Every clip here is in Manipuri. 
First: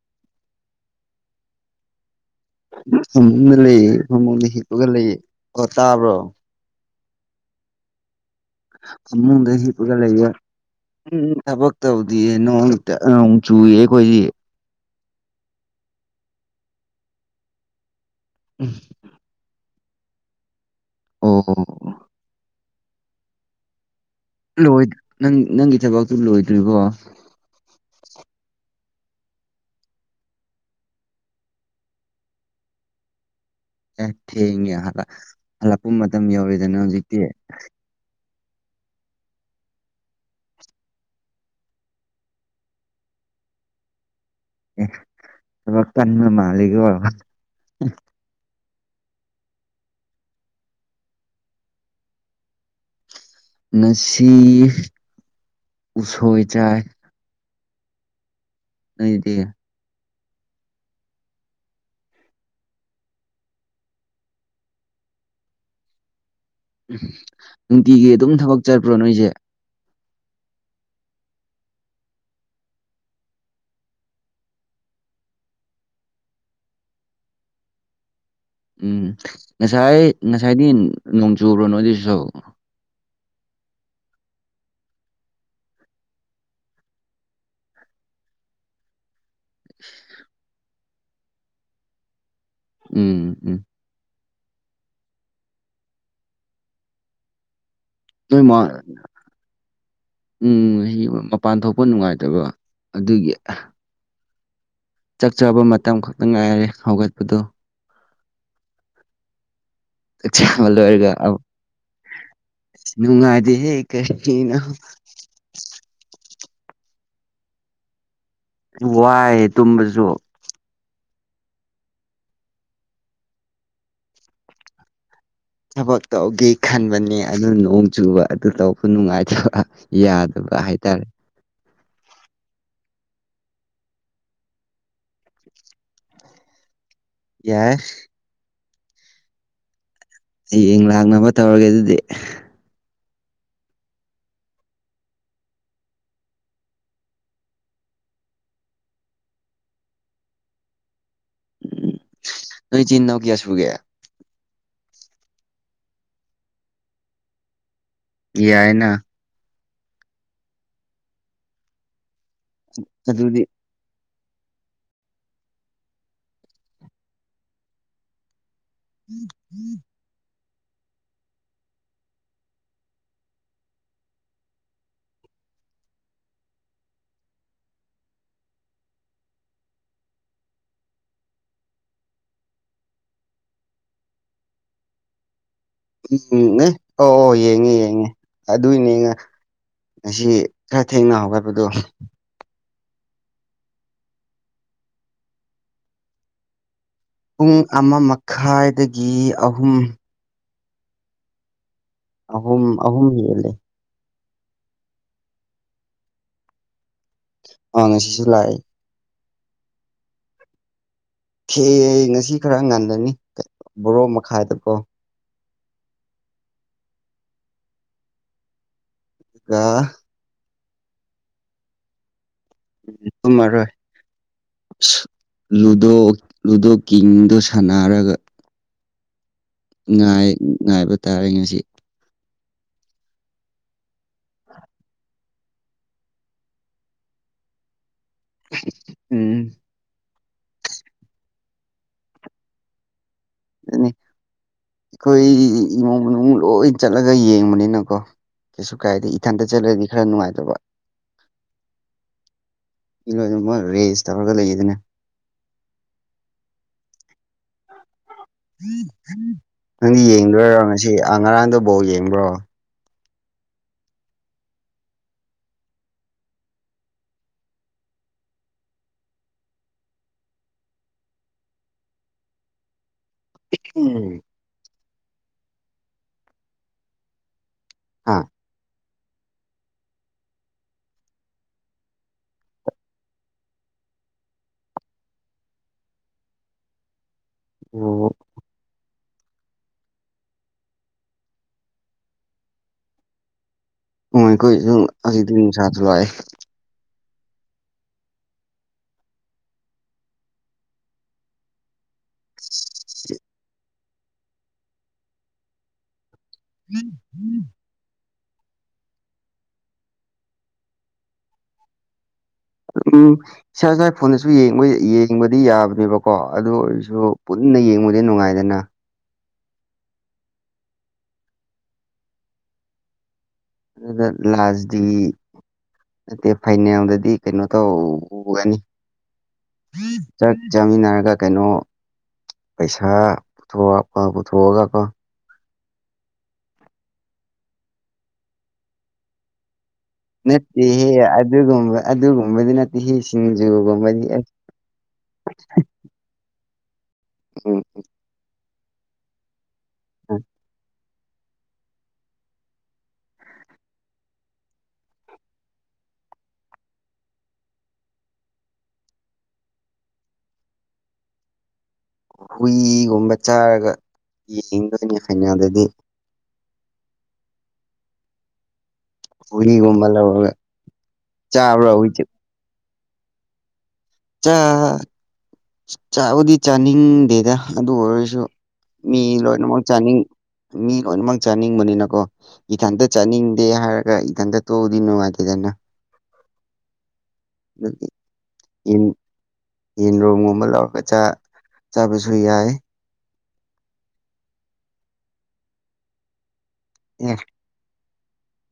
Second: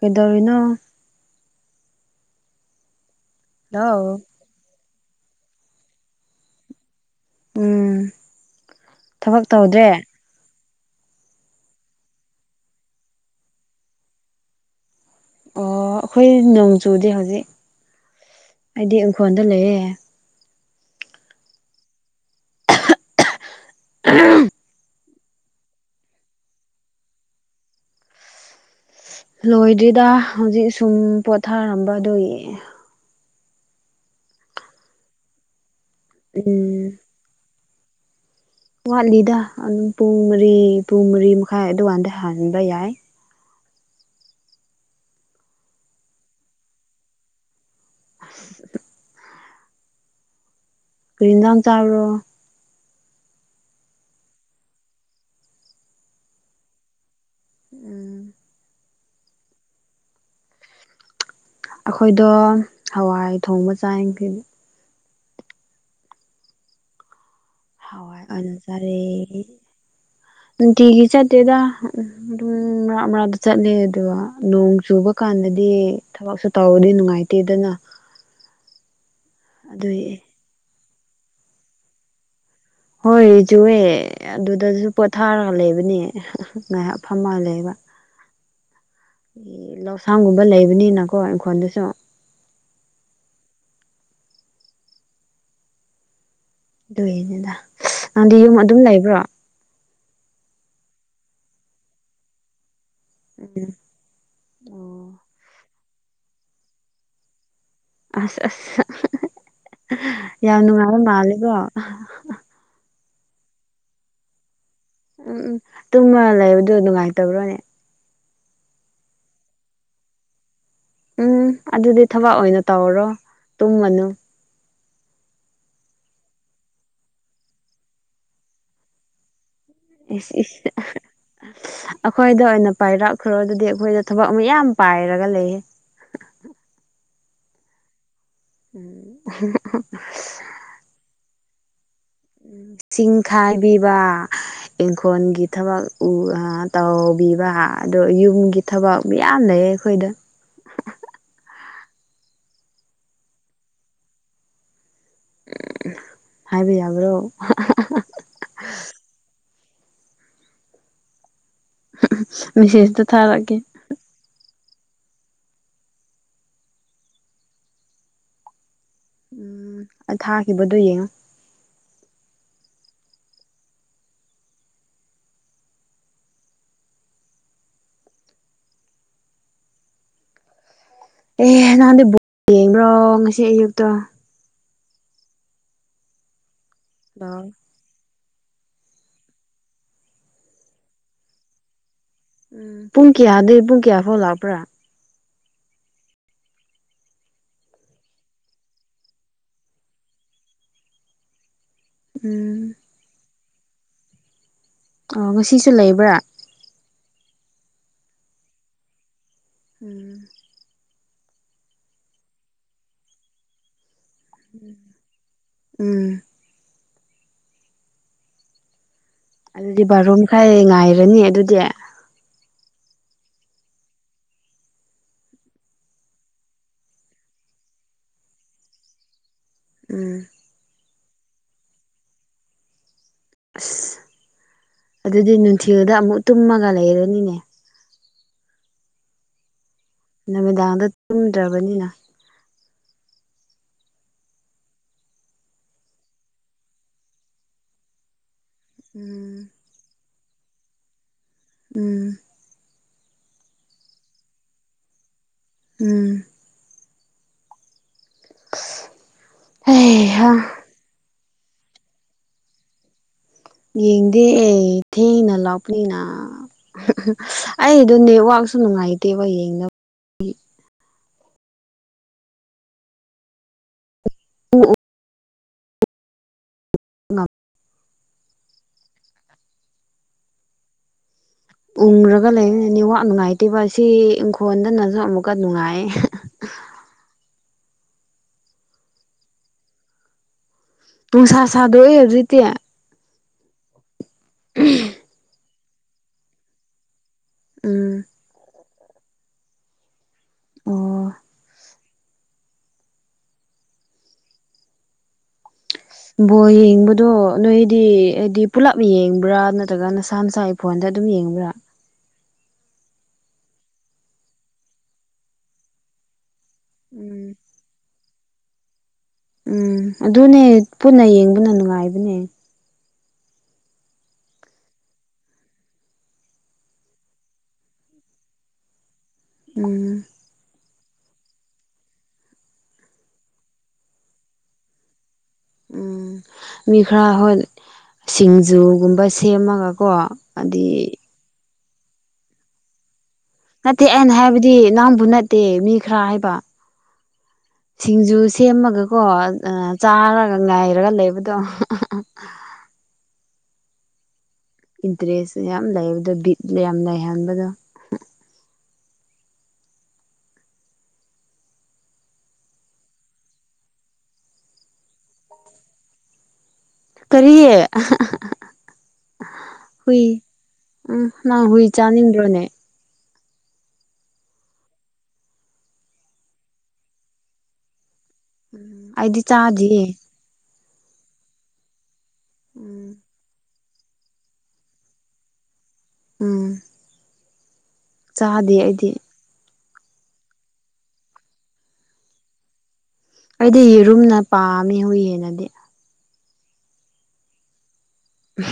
ꯀꯩꯗꯧꯔꯤꯅꯣ ꯐꯃꯨꯡꯗ ꯂꯩꯌꯦ ꯍꯜꯂꯣ ꯐꯃꯨꯡꯗ ꯍꯤꯞꯄꯒ ꯂꯩꯌꯦ ꯑꯣ ꯇꯥꯕ꯭ꯔꯣ ꯎꯝ ꯊꯕꯛ ꯐꯃꯨꯡꯗ ꯇꯧꯗ꯭ꯔꯦ ꯍꯤꯞꯄꯥꯒ ꯂꯩꯌꯦ ꯎꯝ ꯊꯕꯛ ꯇꯧꯗꯤꯌꯦ ꯅꯣꯡꯇ ꯅꯣꯡ ꯆꯨꯏꯌꯦ ꯑꯩꯈꯣꯏꯗꯤ ꯑꯣ ꯑꯩꯈꯣꯏ ꯅꯣꯡ ꯆꯨꯗꯦ ꯍꯧꯖꯤꯛ ꯑꯩꯗꯤ ꯏꯪꯈꯣꯜꯗ ꯂꯩꯌꯦ ꯑꯣ ꯑꯣ [unintelligible] ꯂꯣꯢꯗꯤ ꯅꯪꯒꯤ ꯊꯕꯛꯇꯨ ꯂꯣꯏꯗ꯭ꯔꯤꯕꯣ ꯂꯣꯏꯗ꯭ꯔꯤꯗ ꯍꯧꯖꯤꯛ ꯁꯨꯝ ꯄꯣꯊꯥꯔꯝꯕ ꯑꯗꯨꯒꯤ ꯑꯦ ꯊꯦꯡꯉꯦ ꯍꯜꯂꯛꯄ ꯃꯇꯝ ꯌꯧꯔꯦꯗꯅ ꯎꯝ ꯍꯧꯖꯤꯛꯇꯤ ꯋꯥꯠꯂꯤꯗ ꯑꯗꯨꯝ ꯄꯨꯡ ꯃꯔꯤ ꯄꯨꯡ ꯃꯔꯤ ꯃꯈꯥꯏ ꯑꯗꯨ ꯀꯥꯟꯗ ꯍꯟꯕ ꯌꯥꯏ ꯑꯦ ꯊꯕꯛ ꯀꯟꯕ ꯃꯥꯂꯤꯀꯣ [inaudible] ꯀꯔꯤ ꯍꯦꯟꯁꯡ ꯆꯕꯥꯔꯣ ꯉꯁꯤ ꯎꯁꯣꯏ ꯆꯥꯏ ꯎꯝ ꯅꯣꯏꯒꯤꯗꯤ ꯑꯩꯈꯣꯏꯗꯣ ꯍꯋꯥꯏ ꯊꯣꯡꯕ ꯆꯥꯏ ꯎ ꯅꯨꯡꯇꯤꯒꯤ ꯍꯋꯥꯏ ꯑꯗꯨꯝ ꯑꯣꯏꯅ ꯊꯕꯛ ꯆꯠꯄ꯭ꯔꯣ ꯆꯥꯔꯦ ꯅꯣꯏꯁꯦ꯫ ꯅꯨꯡꯇꯤꯒꯤ ꯆꯠꯇꯦꯗ꯫ ꯑꯗꯨꯝ ꯃꯔꯥ ꯃꯔꯥꯛꯇ ꯆꯠꯂꯦ ꯑꯗꯨꯒ ꯅꯣꯡ ꯆꯨꯕ ꯀꯥꯟꯗꯗꯤ ꯊꯕꯛꯁꯨ ꯇꯧꯕꯗꯤ ꯅꯨꯡꯉꯥꯏꯇꯦ ꯗꯅ ꯎꯝ ꯑꯗꯨꯏ ꯉꯁꯥꯏ ꯉꯁꯥꯏꯗꯤ ꯅꯣꯡ ꯆꯨꯕ꯭ꯔꯣ ꯅꯣꯏ ꯑꯗꯨꯁꯨ ꯍꯣꯏ ꯆꯨꯋꯦ꯫ ꯑꯗꯨꯗꯁꯨ ꯄꯣꯊꯥꯔꯒ ꯂꯩꯕꯅꯦ ꯉꯥꯏꯍꯥꯛ ꯐꯝꯃꯒ ꯂꯩꯕ꯫ ꯂꯧꯁꯥꯡꯒꯨꯝꯕ ꯂꯩꯕꯅꯤꯅꯀꯣ ꯏꯪꯈꯣꯜꯗꯁꯨ꯫ ꯎꯝ ꯎꯝ ꯑꯗꯨꯒꯤꯅꯤꯗ ꯅꯪꯗꯤ ꯅꯣꯏ ꯌꯨꯝ ꯃꯥ ꯑꯗꯨꯝ ꯂꯩꯕ꯭ꯔꯣ ꯑꯣ ꯎꯝ ꯃꯄꯥꯟ ꯊꯣꯛꯄ ꯅꯨꯡꯉꯥꯏꯇꯕ꯫ ꯑꯗꯨꯒꯤ꯫ ꯆꯥꯛ ꯆꯥꯕ ꯃꯇꯝ ꯈꯛꯇ ꯉꯥꯏꯔꯦ ꯍꯧꯒꯠꯄꯗꯣ꯫ ꯑꯁ ꯑꯁ ꯆꯥꯛ ꯌꯥꯝ ꯆꯥꯕ ꯅꯨꯡꯉꯥꯏꯕ ꯃꯥꯂꯦꯗ ꯅꯨꯪꯉꯥꯏꯇꯦꯍꯦ ꯀꯩꯁꯨ ꯎꯝ ꯎꯝ ꯇꯨꯡꯃ ꯂꯩꯕꯗꯣ ꯅꯨꯡꯉꯥꯏꯇꯕ꯭ꯔꯣꯅꯦ꯫ ꯋꯥꯏ ꯇꯨꯝꯕꯁꯨ ꯎꯝ ꯑꯗꯨꯗꯤ ꯊꯕꯛ ꯑꯣꯏꯅ ꯇꯧꯔꯣ ꯇꯨꯝꯃꯅꯨ ꯊꯕꯛ ꯇꯧꯒꯦ ꯈꯟꯕꯅꯦ ꯑꯗꯨ ꯅꯣꯡ ꯆꯨꯕ ꯑꯗꯨ ꯇꯧꯕ ꯅꯨꯡꯉꯥꯏꯇꯕ꯫ ꯏꯁ ꯏꯁ ꯌꯥꯗꯕ ꯍꯥꯏꯇꯥꯔꯦ ꯑꯩꯈꯣꯏꯗ ꯑꯣꯏꯅ ꯄꯥꯏꯔꯛꯈ꯭ꯔꯣ ꯑꯗꯨꯗꯤ ꯑꯩꯈꯣꯏꯗ ꯊꯕꯛ ꯃꯌꯥꯝ ꯄꯥꯏꯔꯒ ꯂꯩꯌꯦ꯫ ꯌꯥꯏ꯫ [unintelligible] ꯍꯌꯦꯡ ꯂꯥꯛꯅꯕ ꯇꯧꯔꯒꯦ ꯑꯗꯨꯗꯤ꯫ ꯆꯤꯡ ꯈꯥꯏꯕꯤꯕ ꯏꯪꯈꯣꯜꯒꯤ ꯊꯕꯛ ꯇꯧꯕꯤꯕ ꯑꯣ ꯌꯨꯝꯒꯤ ꯊꯕꯛ ꯃꯌꯥꯝ ꯂꯩꯌꯦ ꯑꯩꯈꯣꯏꯗ ꯎꯝ ꯅꯣꯏ ꯆꯤꯟ ꯅꯧ ꯀꯌꯥꯁꯨꯒꯦ ꯎꯝ ꯍꯥꯏꯕ ꯌꯥꯕ꯭ꯔꯣ ꯌꯥꯏꯅ꯫ ꯃꯤꯦꯁꯦꯁꯇ ꯑꯗꯨꯗꯤ ꯊꯥꯔꯛꯑꯒꯦ [unintelligible] ꯊꯥꯈꯤꯕꯗꯨꯣ ꯌꯦꯡꯉꯣ꯫ ꯑꯦ ꯅꯍꯥꯟꯗꯩ ꯕꯣ ꯌꯦꯡꯕ꯭ꯔꯣ ꯉꯁꯤ ꯑꯌꯨꯛꯇꯣ ꯎꯝꯅꯦ ꯑꯣ ꯑꯣ ꯎꯝ ꯌꯦꯡꯉꯦ ꯌꯦꯡꯉꯤ ꯑꯗꯨꯏꯅꯦ ꯉꯁꯤ ꯈꯔ ꯊꯦꯡꯅ ꯍꯧꯒꯠꯄꯗꯣ ꯄꯨꯡ ꯀꯌꯥꯗꯩ ꯄꯨꯡ ꯀꯌꯥ ꯐꯥꯎ ꯂꯥꯛꯄ꯭ꯔꯥ ꯄꯨꯡ ꯑꯃ ꯃꯈꯥꯏꯗꯒꯤ ꯑꯍꯨꯝ꯫ ꯎꯝ ꯑꯍꯨꯝ ꯑꯍꯨꯝ ꯍꯦꯜꯂꯦ꯫ ꯑꯣ ꯉꯁꯤꯁꯨ ꯂꯩꯕ꯭ꯔꯥ꯫ ꯑꯪ ꯉꯥꯁꯤꯁꯨ ꯂꯥꯛꯑꯦ ꯎꯝ꯫ ꯊꯦ ꯉꯁꯤ ꯈꯔ ꯉꯜꯂꯅꯤ ꯕꯥꯔꯣ ꯃꯈꯥꯏꯗꯀꯣ꯫ ꯎꯝ꯫ ꯑꯗꯨꯒ ꯑꯗꯨꯗꯤ ꯕꯥꯔꯣ ꯃꯈꯥꯏ ꯉꯥꯏꯔꯅꯤ ꯑꯗꯨꯗꯤ ꯎꯝ ꯇꯨꯝꯃꯔꯣꯏ꯫ ꯂꯨꯗꯣ ꯂꯨꯗꯣ ꯀꯤꯡꯗꯣ ꯁꯥꯟꯅꯔꯒ꯫ ꯎꯝ ꯉꯥꯏ ꯉꯥꯏꯕ ꯇꯥꯔꯦ ꯉꯁꯤ꯫ ꯑꯁ ꯑꯗꯨꯗꯤ ꯅꯨꯡꯊꯤꯜꯗ ꯑꯃꯨꯛ ꯇꯨꯝꯃꯒ ꯂꯩꯔꯅꯤꯅꯦ꯫ ꯎꯝ꯫ ꯅꯨꯃꯤꯗꯥꯡꯗ ꯇꯨꯝꯗ꯭ꯔꯕꯅꯤꯅ꯫ ꯑꯗꯨꯅꯦ ꯑꯩꯈꯣꯏ ꯏꯃꯨꯡ ꯃꯅꯨꯡ ꯂꯣꯏ ꯆꯠꯂꯒ ꯌꯦꯡꯕꯅꯤꯅꯀꯣ꯫ ꯀꯩꯁꯨ ꯀꯥꯏꯗꯦ ꯎꯝ ꯏꯊꯟꯇ ꯆꯠꯂꯗꯤ ꯈꯔ ꯅꯨꯡꯉꯥꯏꯇꯕ ꯎꯝ ꯃꯤ ꯂꯣꯏꯅꯃꯛ ꯔꯦꯁ ꯇꯧꯔꯒ ꯂꯩꯔꯤꯗꯨꯅꯦ꯫ ꯎꯝ ꯅꯪꯗꯤ ꯍꯩꯍꯥ ꯌꯦꯡꯗꯣꯏꯔꯣ ꯉꯁꯤ ꯑ ꯉꯔꯥꯡꯗꯣ ꯕꯜꯂ ꯌꯦꯡꯕ꯭ꯔꯣ ꯌꯦꯡꯗꯦ ꯊꯦꯡꯅ ꯂꯥꯎꯄꯅꯤꯅ꯫ ꯑꯩꯗꯣ ꯅꯦꯠꯋꯥꯛꯁꯨ ꯅꯨꯡꯉꯥꯏꯇꯦꯕ ꯌꯦꯡꯅꯕ꯫ ꯎꯝ ꯎꯝ [unintelligible] ꯍꯥꯥ ꯎꯔꯒ ꯂꯩꯔꯤꯅꯤ ꯋꯥ ꯅꯨꯡꯉꯥꯏꯇꯦꯕ ꯑꯁꯤ ꯏꯪꯈꯣꯜꯗꯅꯁꯨ ꯑꯃꯨꯛꯀ ꯅꯨꯡꯉꯥꯏ ꯑꯣ ꯅꯨꯡꯁꯥ ꯁꯥꯗꯣꯛꯑꯦ ꯍꯧꯖꯤꯛꯇꯤ꯫ ꯎꯝ ꯑꯩꯈꯣꯏꯁꯨ ꯍꯧꯖꯤꯛꯇꯤ ꯅꯨꯡꯁꯥꯁ ꯊꯣꯛꯂꯛꯑꯦ꯫ ꯎꯝ ꯑꯣ ꯕꯣꯜ ꯌꯦꯡꯕꯗꯣ ꯅꯣꯏ ꯗꯤ ꯍꯥꯏꯗꯤ ꯄꯨꯂꯞ ꯌꯦꯡꯕ꯭ꯔꯥ ꯅꯠꯇ꯭ꯔꯒ ꯅꯁꯥ ꯅꯁꯥꯒꯤ ꯐꯣꯟꯗ ꯑꯗꯨꯝ ꯌꯦꯡꯕ꯭ꯔꯥ ꯎꯝ ꯏꯁꯥ ꯏꯁꯥ ꯐꯣꯟꯗꯁꯨ ꯌꯦꯡꯕ ꯌꯦꯡꯕꯗꯤ ꯌꯥꯕꯅꯦꯕꯀꯣ ꯀꯣ ꯑꯗꯨ ꯑꯣꯏꯔꯁꯨ ꯎꯝ ꯄꯨꯟꯅ ꯌꯦꯡꯕꯗꯤ ꯅꯨꯡꯉꯥꯏꯗꯅ ꯎꯝ ꯑꯗꯨꯅꯦ ꯄꯨꯟꯅ ꯌꯦꯡꯕꯅ ꯅꯨꯡꯉꯥꯏꯕꯅꯦ ꯑꯗꯨ ꯂꯥꯁꯗꯤ ꯅꯠꯇꯦ ꯐꯥꯏꯅꯦꯜꯗꯗꯤ ꯀꯩꯅꯣ ꯇꯧꯒꯅꯤ ꯎꯝ ꯆꯥꯛ ꯆꯥꯃꯤꯟꯅꯔꯒ ꯀꯩꯅꯣ ꯄꯩꯁꯥ ꯄꯨꯊꯣꯛꯄ ꯄꯨꯊꯣꯛꯑꯒꯀꯣ ꯎꯝ ꯃꯤ ꯈꯔ ꯍꯣꯏ ꯁꯤꯡꯖꯨꯒꯨꯝꯕ ꯁꯦꯝꯃꯒ ꯅꯠꯇꯦ ꯍꯦ ꯑꯗꯨꯒꯨꯝꯕ ꯑꯗꯨꯒꯨꯝꯕꯗꯤ ꯅꯠꯇꯦ ꯍꯤ ꯁꯤꯡꯁꯨꯨ ꯅꯠꯇꯦ ꯑꯩꯅ ꯍꯥꯏꯕꯗꯤ ꯅꯪꯕꯨ ꯅꯠꯇꯦ ꯃꯤ ꯈꯔ ꯍꯥꯏꯕ ꯑꯣ ꯑꯣ ꯁꯤꯡꯖꯨ ꯁꯦꯝꯃꯒꯀꯣ ꯆꯥꯔꯒ ꯉꯥꯏꯔꯒ ꯂꯩꯕꯗꯣ ꯏꯟꯇꯔꯦꯁ ꯌꯥꯝ ꯂꯩꯕꯗꯣ ꯕꯤꯠ ꯌꯥꯝ ꯂꯩꯍꯟꯕꯗꯣ ꯍꯨꯏꯒꯨꯝꯕ ꯆꯥꯔꯒ ꯌꯦꯡꯗꯣꯏꯅꯤ ꯍꯩꯅꯗꯔꯗꯤ ꯀꯔꯤꯌꯦꯦ ꯍꯨꯏꯒꯨꯝꯕ ꯂꯧꯔꯒ ꯎꯝ ꯅꯪ ꯍꯨꯏ ꯆꯥꯅꯤꯡꯕꯔꯅꯦ ꯆꯥꯕꯨꯗꯤ ꯆꯥꯅꯤꯡꯗꯦꯗ ꯑꯗꯨ ꯑꯣꯏꯔꯁꯨ ꯃꯤ ꯑꯩꯗꯤ ꯂꯣꯏꯅꯃꯛ ꯆꯥꯗꯤꯌꯦ ꯆꯥꯅꯤꯡꯉꯤ ꯃꯤ ꯂꯣꯏꯅꯃꯛ ꯆꯥꯅꯤꯡꯕꯅꯤꯅꯀꯣ ꯏꯊꯟꯇ ꯎꯝ ꯆꯥꯅꯤꯡꯗꯦ ꯍꯥꯏꯔ ꯏꯟ ꯇꯣꯗꯤꯅꯣ ꯍꯥꯏꯗꯅ ꯎꯝ ꯗꯨꯗꯤ ꯆꯥꯗꯦ ꯑꯩꯗꯤ ꯌꯦꯟꯔꯨꯝꯝꯒꯨꯝꯕ ꯂꯧꯔꯒ ꯆꯥꯕꯁꯨ ꯌꯥꯏ ꯑꯩꯗꯤ ꯌꯦꯔꯨꯝꯅ ꯄꯥꯝꯃꯤ ꯍꯨꯏꯗꯒꯤꯗꯤ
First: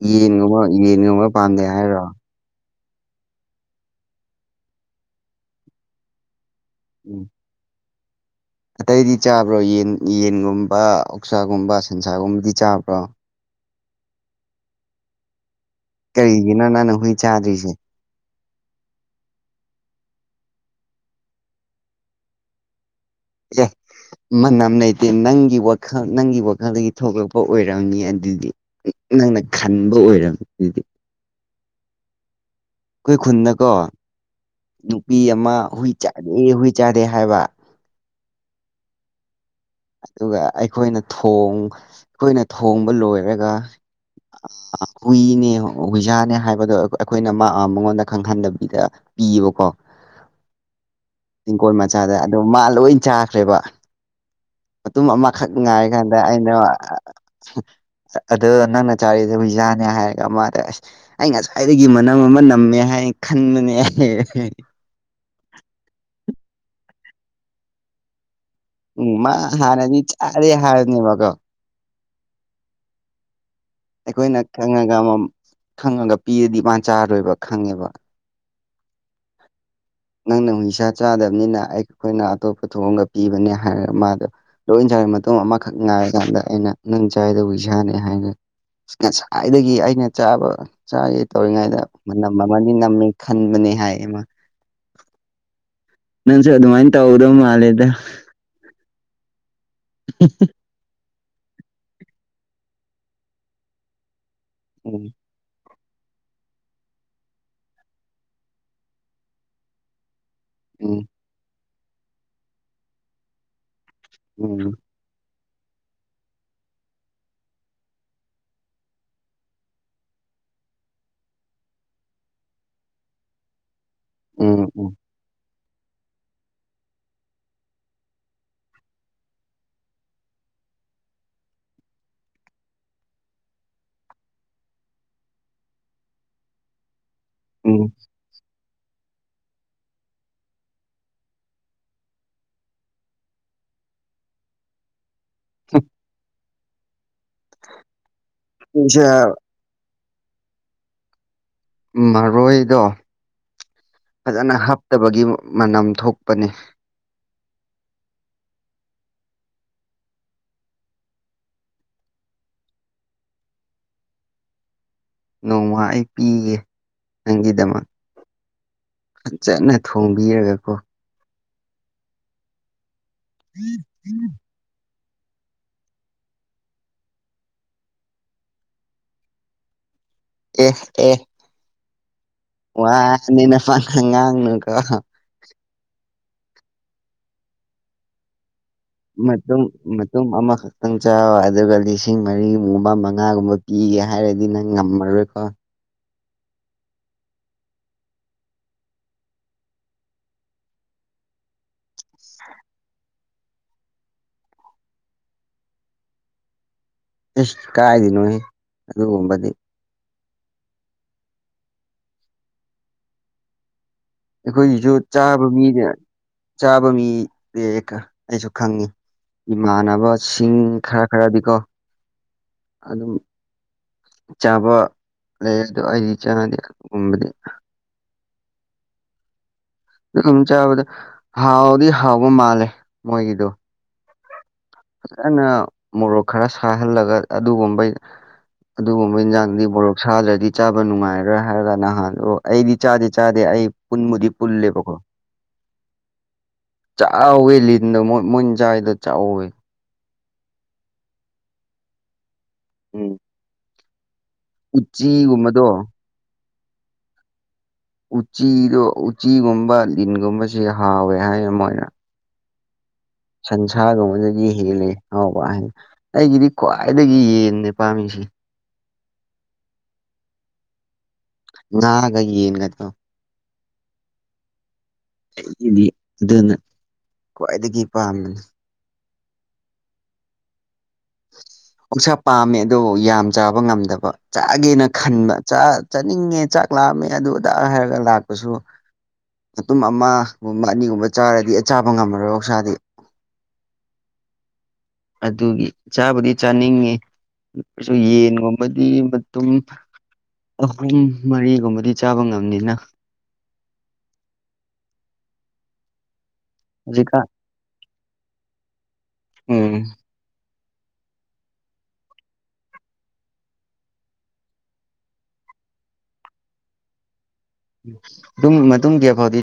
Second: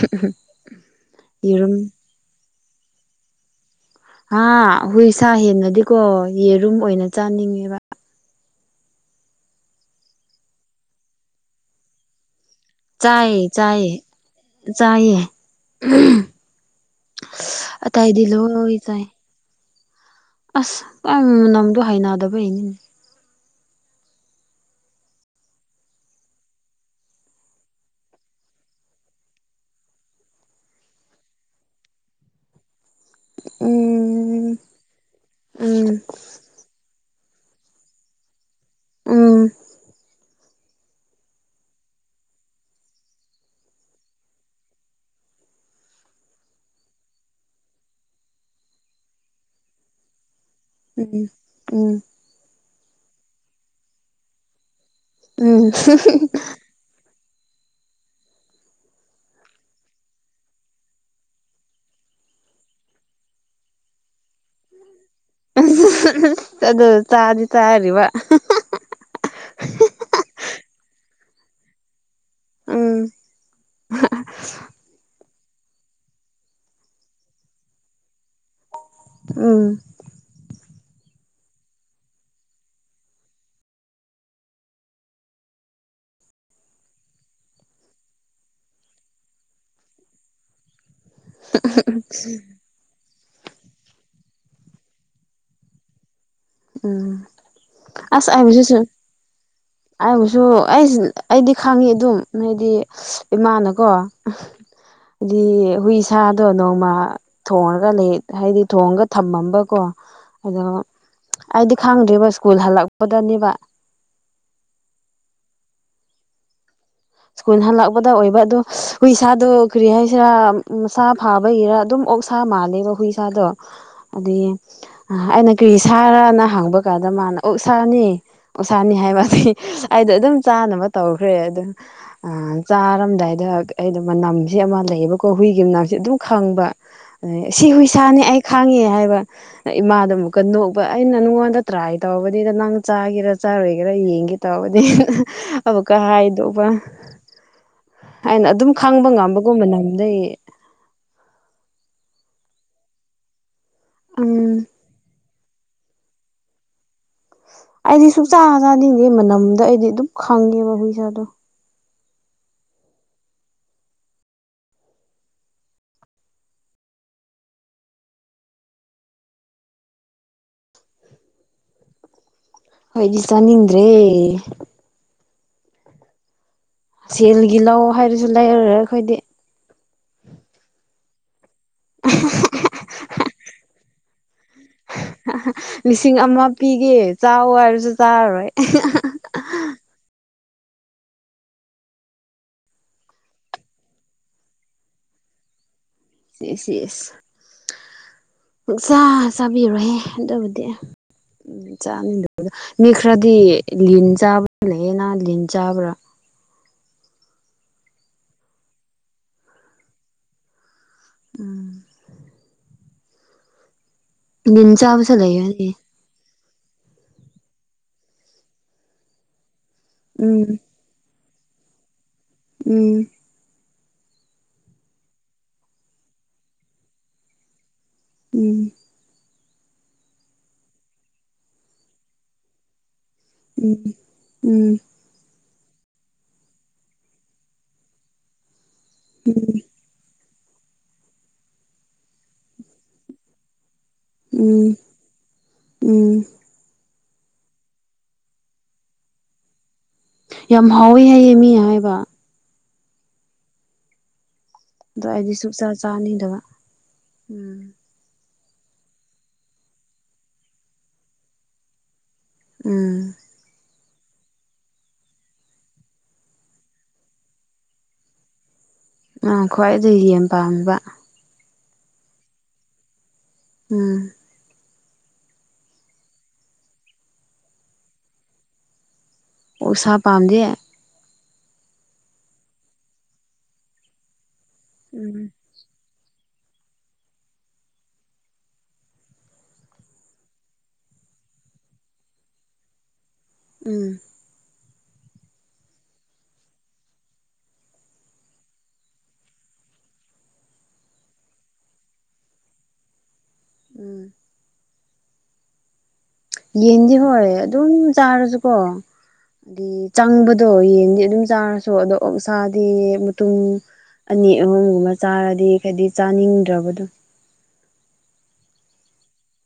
ꯑꯦ ꯌꯦꯟꯒꯨꯝꯕ ꯌꯦꯟꯒꯨꯝꯕ ꯄꯥꯝꯗꯦ ꯌꯦꯔꯨꯝ ꯍꯥꯏꯔꯣ ꯍꯥꯥ ꯍꯨꯏ ꯁꯥ ꯍꯦꯟꯅꯗꯤꯀꯣ ꯌꯦꯔꯨꯝ ꯑꯣꯏꯅ ꯎꯝ ꯆꯥꯅꯤꯡꯉꯦꯕ ꯑꯇꯩꯗꯤ ꯆꯥꯕ꯭ꯔꯣ ꯌꯦꯟ ꯌꯦꯟꯒꯨꯝꯕ ꯑꯣꯛꯁꯥꯒꯨꯝꯕ ꯁꯟꯁꯥꯒꯨꯝꯕꯗꯤ ꯆꯥꯕ꯭ꯔꯣ ꯌꯥꯥꯏꯌꯦ ꯌꯥꯥꯏꯌꯦ ꯌꯥꯌꯦ ꯀꯔꯤꯒꯤꯅꯣ ꯅꯪꯅ ꯍꯨꯏ ꯆꯥꯗ꯭ꯔꯤꯁꯦ ꯑ ꯇꯥꯏꯗꯤ ꯂꯅ ꯑꯣꯏ ꯆꯥꯏ ꯑꯁ ꯑꯩ ꯃꯅꯝꯗꯣ ꯍꯩꯅꯗꯕꯩꯅꯤꯅꯦ ꯑ ꯃꯅꯝ ꯂꯩꯇꯦ ꯅꯪꯒꯤ ꯋꯥꯈꯜ ꯅꯪꯒꯤ ꯋꯥꯈꯜꯗꯒꯤ ꯊꯣꯛꯂꯛꯄ ꯑꯣꯏꯔꯝꯅꯤ ꯑꯗꯨꯗꯤ ꯅꯪꯅ ꯈꯟꯕ ꯑꯣꯏꯔꯝꯃꯤ ꯑꯗꯨꯗꯤ ꯑꯩꯈꯣꯏ ꯈꯨꯟꯅꯀꯣ ꯎꯝ ꯅꯨꯄꯤ ꯑꯃ ꯎꯝ ꯍꯨꯏ ꯆꯥꯗꯦ ꯍꯨꯏ ꯆꯥꯗꯦ ꯍꯥꯏꯕ ꯎꯝ ꯑꯗꯨꯒ ꯑꯩꯈꯣꯏꯅ ꯊꯣꯡ ꯑꯩꯈꯣꯏꯅ ꯊꯣꯡꯕ ꯂꯣꯏꯔꯒ ꯍꯨꯏꯅꯦ ꯍꯨꯏꯁꯥꯅꯦ ꯍꯥꯏꯕꯗꯣ ꯑꯩꯈꯣꯏꯅ ꯃꯉꯣꯟꯗ ꯈꯪꯍꯟꯗꯕꯤꯗ ꯄꯤꯌꯦꯕꯀꯣ [unintelligible] ꯇꯤꯡꯀꯣꯠ ꯎꯝ ꯃꯆꯥꯗ ꯑꯗꯣ ꯃꯥ ꯂꯣꯏ ꯆꯥꯈ꯭ꯔꯦꯕ ꯑꯗꯨꯝ ꯑꯃꯈꯛ ꯎꯝ ꯉꯥꯏ ꯀꯥꯟꯗ ꯑꯩꯅ ꯑꯗꯣ ꯅꯪꯅ ꯆꯥꯔꯤꯗꯨ ꯍꯨꯏꯁꯥꯅꯦ ꯍꯥꯏꯔꯒ ꯃꯥꯗ ꯑꯁ ꯑꯩ ꯉꯁ꯭ꯋꯥꯏꯗꯒꯤ ꯃꯅꯝ ꯑꯃ ꯅꯝꯃꯦ ꯍꯥꯏꯅ ꯈꯟꯕꯅꯦ ꯑꯩ ꯑꯗꯨ ꯇꯥꯗꯤ ꯇꯥꯔꯤꯕ ꯎꯝ ꯃꯥ ꯍꯥꯟꯅꯅꯤ ꯆꯥꯔꯦ ꯍꯥꯏꯔꯅꯦꯕꯀꯣ ꯎꯝ ꯑꯩꯈꯣꯏꯅ ꯈꯪꯉꯒ ꯑꯃꯃꯝ ꯈꯪꯉꯒ ꯄꯤꯔꯗꯤ ꯏ ꯃꯥꯥꯟ ꯆꯥꯔꯔꯣꯏꯕ ꯈꯪꯉꯦꯕ ꯎꯝ ꯅꯪꯅ ꯍꯨꯏꯁꯥ ꯆꯥꯗꯕꯅꯤꯅ ꯑꯩ ꯑꯩꯈꯣꯏꯅ ꯑꯇꯣꯞꯄ ꯊꯣꯡꯒ ꯄꯤꯕꯅꯦ ꯍꯥꯏꯔꯒ ꯃꯥꯗꯣ ꯂꯣꯏ ꯆꯥꯏ ꯃꯇꯣꯡ ꯑꯃꯈꯛ ꯉꯥꯏꯔꯀꯥꯟꯗ ꯑꯩꯅ ꯅꯪ ꯆꯥꯏꯗꯣ ꯍꯨꯏꯁꯥꯅꯤ ꯍꯥꯏꯅ ꯉꯁꯥꯏꯗꯒꯤ ꯑꯩꯅ ꯆꯥꯕ ꯆꯥ ꯇꯧꯔꯤꯉꯩꯗ ꯃꯅꯝ ꯑꯃꯅꯤ ꯅꯝꯃꯦ ꯈꯟꯕꯅꯦ ꯍꯥꯏꯃ ꯅꯪꯁꯨ ꯑꯗꯨꯃꯥꯏꯅ ꯇꯧꯗꯧ ꯃꯥꯜꯂꯦꯗ ꯑꯕꯨꯁꯨꯁꯨ ꯑꯩꯕꯨꯁꯨ ꯑꯩ ꯑꯩꯗꯤ ꯈꯪꯉꯤ ꯑꯗꯨꯝ ꯍꯥꯏꯗꯤ ꯏꯃꯥꯅꯀꯣ ꯎꯝ ꯍꯥꯏꯗꯤ ꯍꯨꯏ ꯁꯥꯗꯣ ꯅꯣꯡꯃ ꯊꯣꯡꯉꯒ ꯂ ꯍꯥꯏꯗꯤ ꯊꯣꯡꯉꯒ ꯊꯝꯃꯝꯕꯀꯣ ꯑꯗꯨꯒ ꯎꯝ ꯑꯩꯗꯤ ꯈꯪꯗ꯭ꯔꯤꯕ ꯁ꯭ꯀꯨꯜ ꯍꯜꯂꯛꯄꯗꯅꯦꯕ ꯎꯝ ꯁ꯭ꯀꯨꯜ ꯍꯜꯂꯛꯄꯗ ꯑꯣꯏꯕ ꯑꯗꯨꯣ ꯍꯏ ꯏꯁꯥꯗ ꯀꯔꯤ ꯍꯥꯏꯁꯤꯔꯥ ꯃꯁꯥ ꯐꯥꯕꯒꯤꯔꯥ ꯑꯗꯨꯝ ꯁꯥ ꯃꯥꯜꯂꯦꯕ ꯍꯨꯏ ꯁꯥꯗꯣ ꯑꯗꯨꯗꯤ ꯎꯝ ꯎꯝ ꯑ ꯑꯩꯅ ꯀꯩ ꯁꯥꯔꯅ ꯍꯡꯕ ꯀꯥꯟꯗ ꯃꯥꯅ ꯑꯣꯛ ꯁꯥꯅꯤ ꯎꯁꯥꯅꯤ ꯍꯥꯏꯕꯗꯤ ꯑꯩꯗꯣ ꯑꯗꯨꯝ ꯆꯥꯅꯕ ꯇꯧꯈ꯭ꯔꯦ ꯑꯗꯨ ꯑ ꯆꯥꯔꯝꯗꯥꯏꯗ ꯑꯩꯗ ꯃꯅꯝꯁꯤ ꯑꯃ ꯂꯩꯌꯦꯕꯀꯣ ꯍꯨꯏꯒꯤ ꯃꯅꯝꯁꯤ ꯑꯗꯨꯝ ꯈꯪꯕ ꯑꯦ ꯁꯤ ꯎꯝ ꯍꯨꯏꯁꯥꯅꯦ ꯑꯩ ꯈꯥꯡꯉꯦ ꯍꯥꯏꯕ ꯏꯃꯥꯗ ꯑꯃꯨꯛꯀ ꯅꯣꯛꯄ ꯑꯩꯅ ꯅꯉꯣꯟꯗ ꯇ꯭ꯔꯥꯏ ꯇꯧꯕꯅꯤꯗ ꯅꯪ ꯆꯥꯒꯦꯔꯥ ꯆꯥꯔꯣꯏꯒꯦꯔꯥ ꯌꯦꯡꯒꯦ ꯇꯕꯗꯤ ꯑꯃꯛꯀ ꯍꯥꯏꯗꯧꯕ ꯍꯥꯏꯅ ꯑꯗꯨꯝ ꯄꯨꯡꯁꯦ ꯈꯪꯕ ꯉꯝꯕ ꯅꯍꯥꯟꯗꯩ ꯃꯔꯣꯏꯗꯣ ꯎꯝ ꯐꯖꯅ ꯍꯥꯞꯇꯕꯒꯤ ꯃꯅꯝ ꯊꯣꯛꯄꯅꯤ ꯑꯩꯗꯤ ꯁꯨꯡꯆꯥ ꯆꯥꯅꯤꯡꯗꯦ ꯃꯅꯝꯗ ꯑꯩꯗꯤ ꯑꯗꯨꯝ ꯈꯪꯉꯦꯕ ꯍꯨꯏ ꯁꯥꯗꯣ ꯅꯣꯡꯃ ꯑꯩ ꯄꯤꯒꯦ ꯅꯪꯒꯤꯗꯃꯛ ꯆꯠꯅ ꯊꯣꯡꯕꯤꯔꯒꯀꯣ ꯍꯣꯏꯒꯤ ꯆꯅꯤꯗ꯭ꯔꯦ ꯁꯦꯜꯒꯤ ꯂꯧ ꯍꯥꯏꯔꯁꯨ ꯂꯩꯔꯨꯔꯦ ꯑꯩꯈꯣꯏꯗꯤ ꯑꯦ ꯑꯦ ꯋꯥꯅꯤꯅꯦ ꯐ ꯉꯥꯡꯅꯨ ꯀꯣ ꯂꯤꯁꯤꯡ ꯑꯃ ꯄꯤꯒꯦ ꯆꯥꯎ ꯍꯥꯏꯔꯁꯨ ꯆꯥꯔꯔꯣꯏ ꯃ ꯃ ꯃꯃ ꯅꯪ ꯆꯥꯎ ꯑꯗꯨꯒ ꯂꯤꯁꯤꯡ ꯃꯔꯤꯒꯨꯝꯕ ꯃꯉꯥꯒꯨꯝꯕ ꯄꯤꯒꯦ ꯍꯥꯏꯔꯗꯤ ꯅꯪ ꯉꯝꯃꯔꯣꯏꯀꯣ ꯌꯦꯁ ꯌꯦꯁ ꯆ ꯆꯥꯕꯤꯔꯣꯍꯦ ꯑꯗꯨꯕꯨꯗꯤ ꯎꯝ ꯆꯥꯅꯤꯡꯗꯕꯗ ꯃꯤ ꯈꯔꯗꯤ ꯂꯤꯟ ꯆꯥꯕ ꯂꯩꯌꯦꯅ ꯂꯤꯟ ꯆꯥꯕ꯭ꯔꯥ ꯑꯦ ꯀꯥꯏꯗꯅꯣ ꯑꯗꯨꯒꯨꯝꯕꯗꯤ ꯎꯝ ꯂꯤꯟ ꯑꯩꯈꯣꯏꯁꯤꯁꯨ ꯆꯥꯕꯁꯨ ꯆꯥꯕ ꯂꯩꯕꯅꯦ ꯃꯤꯅꯦ ꯆꯥꯕ ꯃꯤ ꯑꯩꯁꯨ ꯈꯪꯉꯤ ꯎꯝ ꯏꯃꯥꯟꯅꯕꯁꯤꯡ ꯈꯔ ꯈꯔꯗꯤꯀꯣ ꯎꯝ ꯑꯗꯨꯝ ꯆꯥꯕ ꯂꯩ ꯑꯗꯨꯣ ꯑꯩꯗꯤ ꯆꯥꯅꯗꯦ ꯑꯗꯨꯒꯨꯝꯕꯗꯤ ꯎꯝ ꯑꯗꯨꯝ ꯆꯥꯕꯗ ꯍꯥꯎꯗꯤ ꯍꯥꯎꯕ ꯃꯥꯜꯂꯦ ꯃꯣꯏꯒꯤꯗꯣ ꯎꯝ ꯎꯝ ꯐꯖꯅ ꯃꯣꯔꯣꯛ ꯈꯔ ꯁꯥꯍꯜꯂꯒ ꯑꯗꯨꯒꯨꯝꯕ ꯑꯗꯨꯒꯨꯝꯕ ꯎꯝ ꯏꯟꯖꯥꯡꯗꯤ ꯃꯣꯔꯣꯛ ꯁꯥꯗ꯭ꯔꯗꯤ ꯆꯥꯕ ꯅꯨꯡꯉꯥꯏꯔꯔꯣꯏ ꯍꯥꯏꯔꯒ ꯅꯍꯥꯟ ꯑꯩꯗꯤ ꯆꯥꯗꯦ ꯆꯥꯗꯦ ꯑꯩ ꯄꯨꯟꯕꯗꯤ ꯎꯝ ꯄꯨꯜꯂꯦꯕꯀꯣ꯫ ꯎꯝ ꯆꯥꯛꯑꯧꯋꯦ ꯂꯤꯗꯣꯏ ꯃꯣꯏ ꯆꯗ ꯆꯥꯛꯑꯧꯋꯦ꯫ ꯌꯥꯝ ꯍꯥꯎꯋꯦ ꯍꯥꯏꯌꯦ ꯃꯤ ꯍꯥꯏꯕ꯫ ꯎꯝ꯫ ꯑꯗꯣ ꯑꯩꯗꯤ ꯁꯨꯡꯛꯆꯥ ꯎꯆꯤꯒꯨꯝꯕꯗꯣ ꯆꯥꯅꯤꯡꯗꯕ ꯎꯝ꯫ ꯎꯆꯤꯗꯣ ꯎꯆꯤꯒꯨꯝꯕ ꯂꯤꯟꯒꯨꯝꯕ ꯂꯤꯟꯒꯨꯝꯕꯁꯦ ꯍꯥꯎꯋꯦ ꯍꯥꯏ ꯃꯣꯏꯅ꯫ ꯎꯝ꯫ ꯁꯟꯁꯥꯒꯨꯝꯕꯗꯒꯤ ꯍꯦꯜꯂꯦ ꯑꯥꯎꯕ ꯍꯥꯏꯅ ꯑꯩꯒꯤꯗꯤ ꯈ꯭ꯋꯥꯏꯗꯒꯤ ꯌꯦꯟꯟꯅꯦ ꯄꯥꯝꯃꯤꯁꯦ꯫ ꯑ ꯈ꯭ꯋꯥꯏꯗꯒꯤ ꯌꯦꯟ ꯄꯥꯝꯃꯦꯕ꯫ ꯉꯥꯒ ꯌꯦꯟꯒꯗꯣ꯫ ꯎꯝ꯫ ꯑꯩꯒꯤꯗꯤ ꯑꯗꯨꯅ ꯈ꯭ꯋꯥꯏꯗꯒꯤ ꯄꯥꯝꯕꯅꯤ꯫ ꯑꯣꯁꯥ ꯄꯥꯝꯗꯦ꯫ ꯑꯣꯁꯥ ꯄꯥꯝꯃꯦ ꯑꯗꯨꯕꯨ ꯌꯥꯝ ꯆꯥꯕ ꯉꯝꯗꯕ ꯆꯥꯒꯦꯅ ꯎꯝ ꯈꯟꯕ꯫ ꯆꯥꯛ ꯆꯥꯅꯤꯡꯉꯦ ꯆꯥꯛ ꯂꯥꯝꯃꯦ ꯑꯗꯨ ꯑꯗꯥ ꯍꯥꯏꯔꯒ ꯂꯥꯛꯄꯁꯨ꯫ ꯃꯗꯨꯨꯝ ꯑꯃꯒꯨꯝꯕ ꯑꯅꯤꯒꯨꯝꯕ ꯆꯥꯔꯗꯤ ꯆꯥꯕ ꯉꯝꯃꯔꯣꯏ ꯑꯣꯛꯁꯥꯗꯤ꯫ ꯎꯝ꯫ ꯑꯗꯨꯒꯤ ꯆꯥꯕꯨꯗꯤ ꯆꯥꯅꯤꯡꯉꯤ ꯑꯗꯨꯁꯨ ꯌꯦꯟꯒꯨꯝꯕꯗꯤ ꯃꯇꯨꯝ꯫ ꯑꯍꯨꯝ ꯃꯔꯤꯒꯨꯝꯕꯗꯤ ꯆꯥꯕ ꯉꯝꯅꯤꯅ꯫ ꯎꯝ꯫ ꯌꯦꯟꯗꯤ ꯍꯣꯏ ꯍꯧꯖꯤꯛꯀꯥꯟ ꯑꯗꯨꯝ ꯆꯥꯔꯁꯨꯀꯣ ꯍꯥꯏꯗꯤ ꯎꯝ ꯆꯪꯕ꯫ ꯑꯗꯣ ꯌꯦꯟꯗꯤ ꯑꯗꯨꯝ ꯆꯥꯔꯁꯨ ꯑꯗꯣ ꯑꯣꯛꯁꯥꯥꯗꯤ ꯃꯇꯨꯝ꯫ ꯑꯅꯤ ꯑꯍꯨꯝꯒꯨꯝꯕ ꯆꯥꯔꯗꯤ ꯍꯥꯏꯗꯤ ꯆꯥꯅꯤꯡꯗ꯭ꯔꯕꯗꯣ꯫ ꯗꯨꯝ ꯃꯥꯇꯨꯡ ꯀꯌꯥꯐꯥꯎꯗꯤ꯫